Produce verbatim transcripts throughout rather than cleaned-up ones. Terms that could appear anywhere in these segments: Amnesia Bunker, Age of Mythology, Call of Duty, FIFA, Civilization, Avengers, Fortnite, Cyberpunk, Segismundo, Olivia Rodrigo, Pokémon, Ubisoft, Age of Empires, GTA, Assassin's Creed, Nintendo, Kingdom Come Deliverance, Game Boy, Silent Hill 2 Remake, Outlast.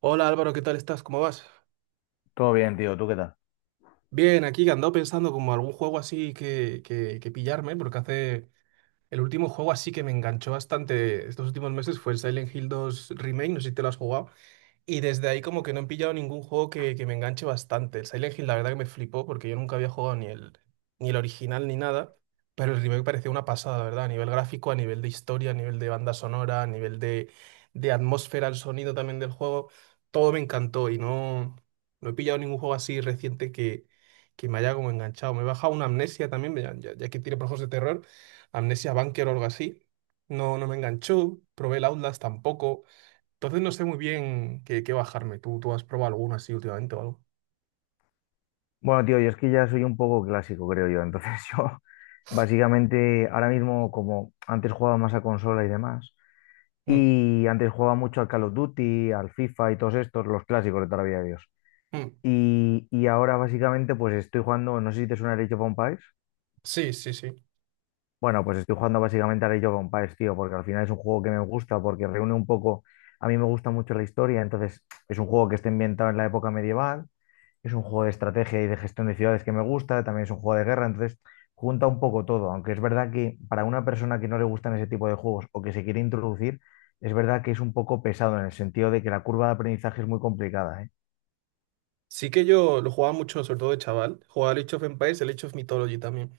Hola Álvaro, ¿qué tal estás? ¿Cómo vas? Todo bien, tío. ¿Tú qué tal? Bien, aquí que andado pensando como algún juego así que, que, que pillarme, porque hace el último juego así que me enganchó bastante estos últimos meses fue el Silent Hill dos Remake, no sé si te lo has jugado. Y desde ahí como que no he pillado ningún juego que, que me enganche bastante. El Silent Hill la verdad que me flipó porque yo nunca había jugado ni el, ni el original ni nada, pero el remake parecía una pasada, la ¿verdad? A nivel gráfico, a nivel de historia, a nivel de banda sonora, a nivel de, de atmósfera, el sonido también del juego, todo me encantó y no, no he pillado ningún juego así reciente que, que me haya como enganchado. Me he bajado una Amnesia también, ya, ya- ya que tiene por juegos de terror, Amnesia Bunker o algo así. No, no me enganchó, probé el Outlast tampoco. Entonces no sé muy bien qué, qué bajarme. ¿Tú, tú has probado alguna así últimamente o algo? Bueno, tío, yo es que ya soy un poco clásico, creo yo. Entonces yo, básicamente, ahora mismo, como antes jugaba más a consola y demás, Mm, y antes jugaba mucho al Call of Duty, al FIFA y todos estos, los clásicos de toda la vida de Dios. mm. Y, y ahora, básicamente, pues estoy jugando, no sé si te suena el Age of Empires. Sí, sí, sí. Bueno, pues estoy jugando básicamente al Age of Empires, tío, porque al final es un juego que me gusta, porque reúne un poco, a mí me gusta mucho la historia, entonces es un juego que está ambientado en la época medieval. Es un juego de estrategia y de gestión de ciudades que me gusta, también es un juego de guerra, entonces junta un poco todo, aunque es verdad que para una persona que no le gustan ese tipo de juegos o que se quiere introducir, es verdad que es un poco pesado en el sentido de que la curva de aprendizaje es muy complicada, ¿eh? Sí que yo lo jugaba mucho, sobre todo de chaval. Jugaba al Age of Empires, el Age of Mythology también.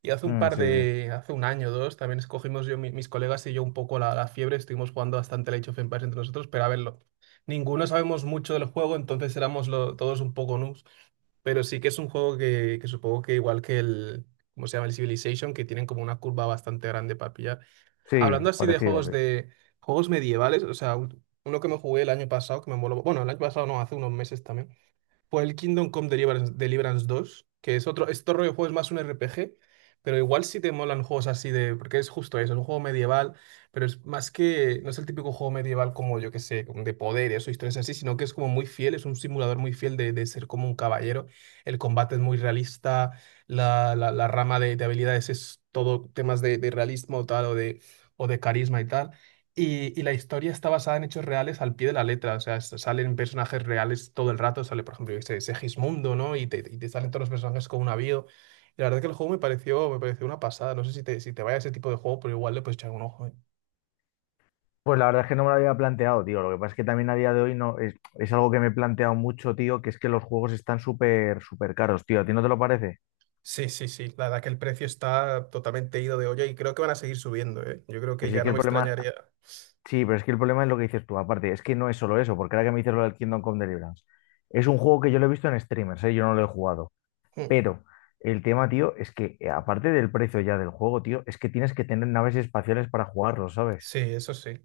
Y hace un Mm, par sí, sí, de, hace un año o dos, también escogimos yo, mi- mis colegas y yo un poco la, la fiebre. Estuvimos jugando bastante el Age of Empires entre nosotros, pero a verlo. Ninguno sabemos mucho del juego, entonces éramos lo- todos un poco noobs. Pero sí que es un juego que, que supongo que igual que el, ¿cómo se llama? El Civilization, que tienen como una curva bastante grande para pillar. sí, Hablando así de parecido, juegos sí. de juegos medievales, o sea, un- uno que me jugué el año pasado, que me moló, bueno, el año pasado no, hace unos meses también, por el Kingdom Come Deliverance, Deliverance dos, que es otro. Este rollo de juego es más un R P G, pero igual si te molan juegos así de, porque es justo eso, es un juego medieval, pero es más que, no es el típico juego medieval como yo que sé, como de poderes o historias así, sino que es como muy fiel, es un simulador muy fiel de, de ser como un caballero. El combate es muy realista, la, la- la rama de, de habilidades es todo temas de, de realismo tal o de, o de carisma y tal. Y, y la historia está basada en hechos reales al pie de la letra. O sea, s- salen personajes reales todo el rato, sale, por ejemplo, yo qué sé, Segismundo, ¿no? Y te, y te salen todos los personajes con una avión. Y la verdad que el juego me pareció, me pareció una pasada, no sé si te, si te vaya ese tipo de juego, pero igual le puedes echar un ojo, ¿eh? Pues la verdad es que no me lo había planteado, tío. Lo que pasa es que también a día de hoy no es, es algo que me he planteado mucho, tío, que es que los juegos están súper, súper caros, tío. ¿A ti no te lo parece? Sí, sí, sí, la verdad que el precio está totalmente ido de olla y creo que van a seguir subiendo, ¿eh? Yo creo que Pero si ya es que no el me problema, extrañaría. Sí, pero es que el problema es lo que dices tú. Aparte, es que no es solo eso, porque ahora que me dices lo del Kingdom Come Deliverance, es un juego que yo lo he visto en streamers, ¿eh? Yo no lo he jugado. Mm. Pero el tema, tío, es que eh, aparte del precio ya del juego, tío, es que tienes que tener naves espaciales para jugarlo, ¿sabes? Sí, eso sí.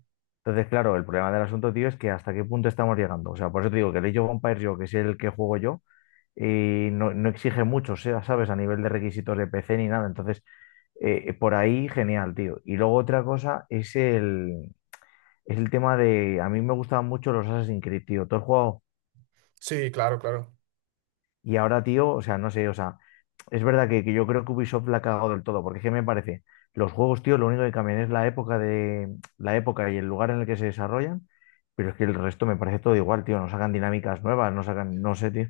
Entonces, claro, el problema del asunto, tío, es que hasta qué punto estamos llegando. O sea, por eso te digo que el Age of Empires, yo, que es el que juego yo, eh, no, no exige mucho, o sea, ¿sabes? A nivel de requisitos de P C ni nada. Entonces, eh, por ahí, genial, tío. Y luego otra cosa es el es el tema de, a mí me gustaban mucho los Assassin's Creed, tío, todo el juego. Sí, claro, claro. Y ahora, tío, o sea, no sé, o sea, es verdad que, que yo creo que Ubisoft la ha cagado del todo, porque es que me parece, los juegos, tío, lo único que cambian es la época de, la época y el lugar en el que se desarrollan, pero es que el resto me parece todo igual, tío, no sacan dinámicas nuevas, no sacan, no sé, tío.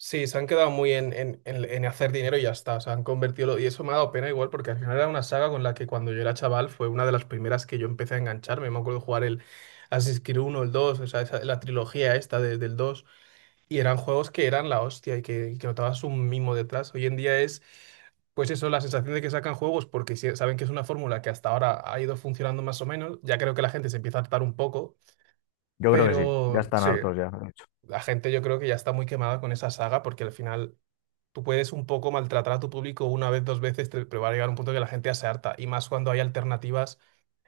Sí, se han quedado muy en, en, en- en hacer dinero y ya está. O sea, han convertido. lo- Y eso me ha dado pena igual, porque al final era una saga con la que cuando yo era chaval fue una de las primeras que yo empecé a engancharme. Me acuerdo jugar el Assassin's Creed uno, el dos, o sea, esa- la trilogía esta de- del dos. Y eran juegos que eran la hostia y que, y que notabas un mimo detrás. Hoy en día es, pues eso, la sensación de que sacan juegos porque si- saben que es una fórmula que hasta ahora ha ido funcionando más o menos. Ya creo que la gente se empieza a hartar un poco, Yo creo que sí, ya pero están sí. hartos ya, de hecho. La gente yo creo que ya está muy quemada con esa saga porque al final tú puedes un poco maltratar a tu público una vez, dos veces, te- pero va a llegar un punto que la gente ya se harta. Y más cuando hay alternativas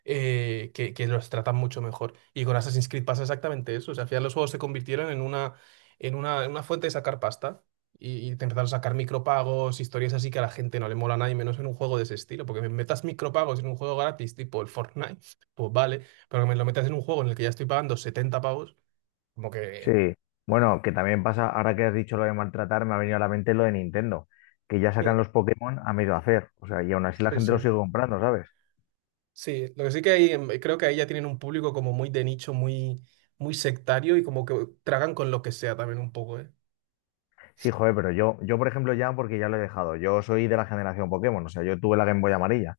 eh, que, que los tratan mucho mejor. Y con Assassin's Creed pasa exactamente eso. O sea, al final los juegos se convirtieron en una, en una, en una fuente de sacar pasta. Y, y te empezaron a sacar micropagos, historias así que a la gente no le mola nada y menos en un juego de ese estilo. Porque me metas micropagos en un juego gratis, tipo el Fortnite, pues vale. Pero que me lo metas en un juego en el que ya estoy pagando setenta pavos, como Sí, que... bueno, que también pasa, ahora que has dicho lo de maltratar, me ha venido a la mente lo de Nintendo, que ya sacan los Pokémon a medio hacer, o sea, y aún así la Sí, gente sí. los sigue comprando, ¿sabes? Sí, lo que sí que hay, em, creo que ahí ya tienen un público como muy de nicho, muy, muy sectario y como que tragan con lo que sea también un poco, ¿eh? Sí, joder, pero yo, yo, por ejemplo, ya, porque ya lo he dejado, yo soy de la generación Pokémon, o sea, yo tuve la Game Boy amarilla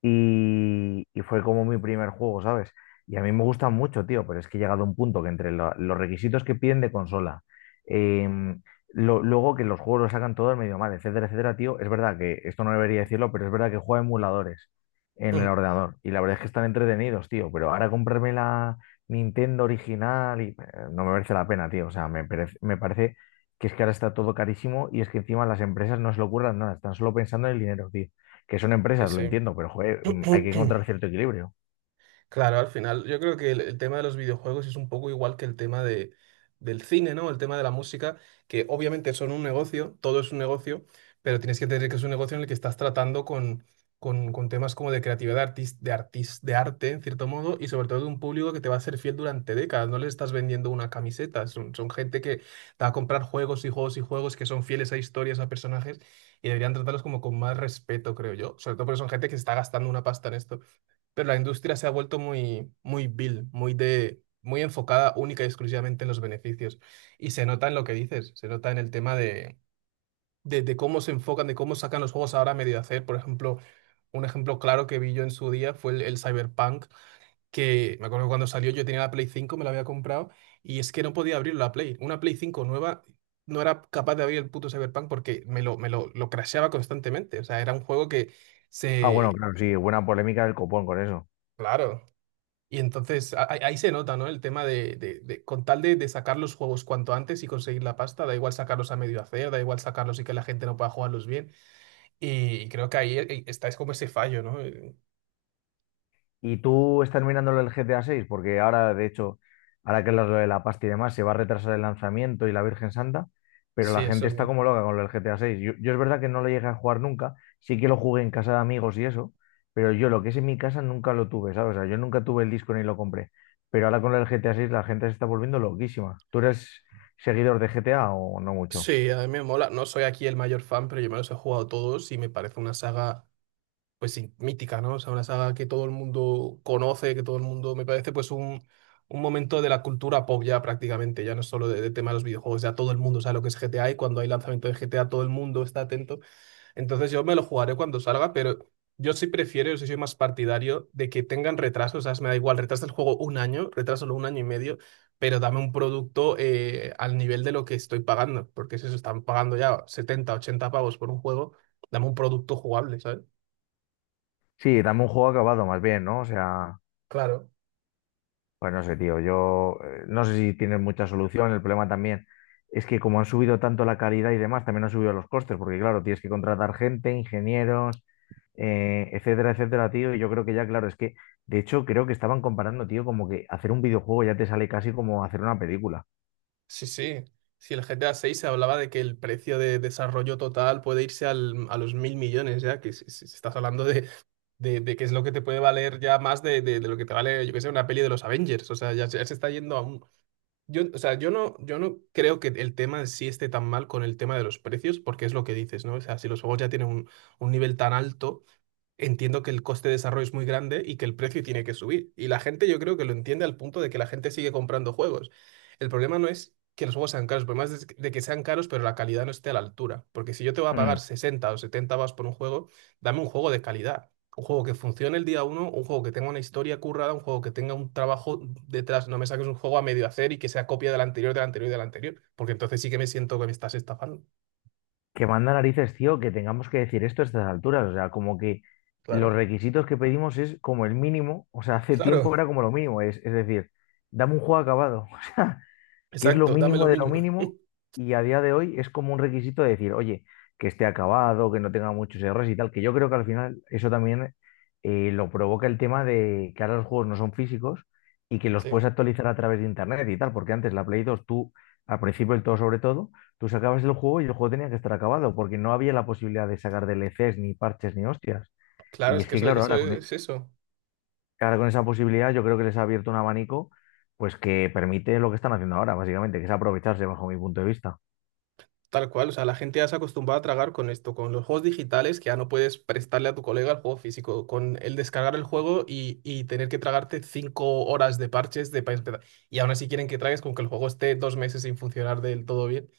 y, y fue como mi primer juego, ¿sabes? Y a mí me gustan mucho, tío, pero es que he llegado a un punto que entre lo- los requisitos que piden de consola, em, lo- luego que los juegos lo sacan todos medio mal, etcétera, etcétera, tío, es verdad que esto no debería decirlo, pero es verdad que juego a emuladores en el Mm. ordenador y la verdad es que están entretenidos, tío, pero ahora comprarme la Nintendo original y eh, no me merece la pena, tío, o sea, me parece, me parece que es que ahora está todo carísimo y es que encima las empresas no se lo ocurran nada, están solo pensando en el dinero, tío, que son empresas, lo Sí, entiendo, pero joder, mm, hay que sí. encontrar cierto equilibrio. Claro, al final yo creo que el, el tema de los videojuegos es un poco igual que el tema de, del cine, ¿no? El tema de la música, que obviamente son un negocio, todo es un negocio, pero tienes que tener que es un negocio en el que estás tratando con, con, con temas como de creatividad artis- de, artis- de arte, en cierto modo, y sobre todo de un público que te va a ser fiel durante décadas. No le estás vendiendo una camiseta, son, son gente que te va a comprar juegos y juegos y juegos que son fieles a historias, a personajes, y deberían tratarlos como con más respeto, creo yo, sobre todo porque son gente que se está gastando una pasta en esto. Pero la industria se ha vuelto muy, muy vil, muy de, muy enfocada única y exclusivamente en los beneficios. Y se nota en lo que dices, se nota en el tema de, de, de cómo se enfocan, de cómo sacan los juegos ahora a medio hacer. Por ejemplo, un ejemplo claro que vi yo en su día fue el, el Cyberpunk, que me acuerdo que cuando salió yo tenía la Play cinco, me la había comprado, y es que no podía abrir la Play. Una Play cinco nueva. No era capaz de abrir el puto Cyberpunk porque me lo, me lo, lo crasheaba constantemente. O sea, era un juego que Ah, bueno, se. claro, sí, buena polémica del copón con eso. Claro. Y entonces a- ahí ahí se nota, ¿no? El tema de, de- de- con tal de, de sacar los juegos cuanto antes y conseguir la pasta, da igual sacarlos a medio hacer, da igual sacarlos y que la gente no pueda jugarlos bien. Y creo que ahí eh, está, es como ese fallo, ¿no? Eh, ¿Y tú estás mirándolo el G T A seis? Porque ahora, de hecho, ahora que es lo de la pasta y demás, se va a retrasar el lanzamiento y la Virgen Santa, pero Sí, la gente eso está bien. como loca con lo del G T A seis. Yo, yo es verdad que no lo llegué a jugar nunca, sí que lo jugué en casa de amigos y eso, pero yo lo que es en mi casa nunca lo tuve, ¿sabes? O sea, yo nunca tuve el disco ni lo compré. Pero ahora con el G T A seis la gente se está volviendo loquísima. ¿Tú eres seguidor de G T A o no mucho? Sí, a mí me mola. No soy aquí el mayor fan, pero yo me los he jugado todos y me parece una saga, pues sí, mítica, ¿no? O sea, una saga que todo el mundo conoce, que todo el mundo me parece pues un, un momento de la cultura pop ya prácticamente. Ya no es solo de, de tema de los videojuegos, ya todo el mundo sabe lo que es G T A, y cuando hay lanzamiento de G T A todo el mundo está atento. Entonces yo me lo jugaré cuando salga, pero yo sí prefiero, yo sí soy más partidario de que tengan retrasos, ¿sabes? Me da igual, retrasa el juego un año, retrasalo un año y medio. Pero dame un producto eh, al nivel de lo que estoy pagando, porque si se están pagando ya setenta, ochenta pavos por un juego, dame un producto jugable, ¿sabes? Sí, dame un juego acabado más bien, ¿no? O sea, Claro. pues no sé, tío, yo eh, no sé si tienen mucha solución. El problema también es que como han subido tanto la calidad y demás, también han subido los costes, porque claro, tienes que contratar gente, ingenieros, eh, etcétera, etcétera, tío. Y yo creo que ya, claro, es que, de hecho, creo que estaban comparando, tío, como que hacer un videojuego ya te sale casi como hacer una película. Sí, sí. Si el GTA seis, se hablaba de que el precio de desarrollo total puede irse al- a los mil millones, ya que si- si- si estás hablando de, de, de qué es lo que te puede valer, ya más de, de- de lo que te vale, yo qué sé, una peli de los Avengers. O sea, ya, se ya se está yendo a un. Yo, o sea, yo no, yo no creo que el tema en sí esté tan mal con el tema de los precios, porque es lo que dices, ¿no? O sea, si los juegos ya tienen un, un nivel tan alto, entiendo que el coste de desarrollo es muy grande y que el precio tiene que subir. Y la gente yo creo que lo entiende al punto de que la gente sigue comprando juegos. El problema no es que los juegos sean caros, el problema es de que sean caros pero la calidad no esté a la altura. Porque si yo te voy a Mm. pagar sesenta o setenta vas por un juego, dame un juego de calidad. Un juego que funcione el día uno, un juego que tenga una historia currada, un juego que tenga un trabajo detrás. No me saques un juego a medio hacer y que sea copia del anterior, del anterior y del anterior. Porque entonces sí que me siento que me estás estafando. Que manda narices, tío, que tengamos que decir esto a estas alturas. O sea, como que los Claro, requisitos que pedimos es como el mínimo. O sea, hace claro, tiempo era como lo mínimo. Es, es decir, dame un juego acabado. O sea, que es lo exacto, dame mínimo lo de lo mínimo. mínimo y a día de hoy es como un requisito de decir, oye, que esté acabado, que no tenga muchos errores y tal, que yo creo que al final eso también eh, lo provoca el tema de que ahora los juegos no son físicos y que los Sí. puedes actualizar a través de internet y tal, porque antes la Play dos tú, al principio del todo sobre todo, tú sacabas el juego y el juego tenía que estar acabado, porque no había la posibilidad de sacar D L Cs ni parches ni hostias. Claro, Y es es que que eso, claro, eso ahora con, e, es eso, que ahora con esa posibilidad yo creo que les ha abierto un abanico pues que permite lo que están haciendo ahora, básicamente, que es aprovecharse bajo mi punto de vista. tal cual. O sea, la gente ya se ha acostumbrado a tragar con esto, con los juegos digitales, que ya no puedes prestarle a tu colega el juego físico, con el descargar el juego y, y tener que tragarte cinco horas de parches de para empezar. Y aún así quieren que tragues con que el juego esté dos meses sin funcionar del todo bien.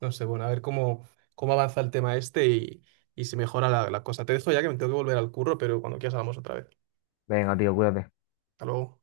No sé, bueno, a ver cómo, cómo avanza el tema este y, y si mejora la, la cosa. Te dejo, ya que me tengo que volver al curro, pero cuando quieras hablamos otra vez. Venga, tío, cuídate. Hasta luego.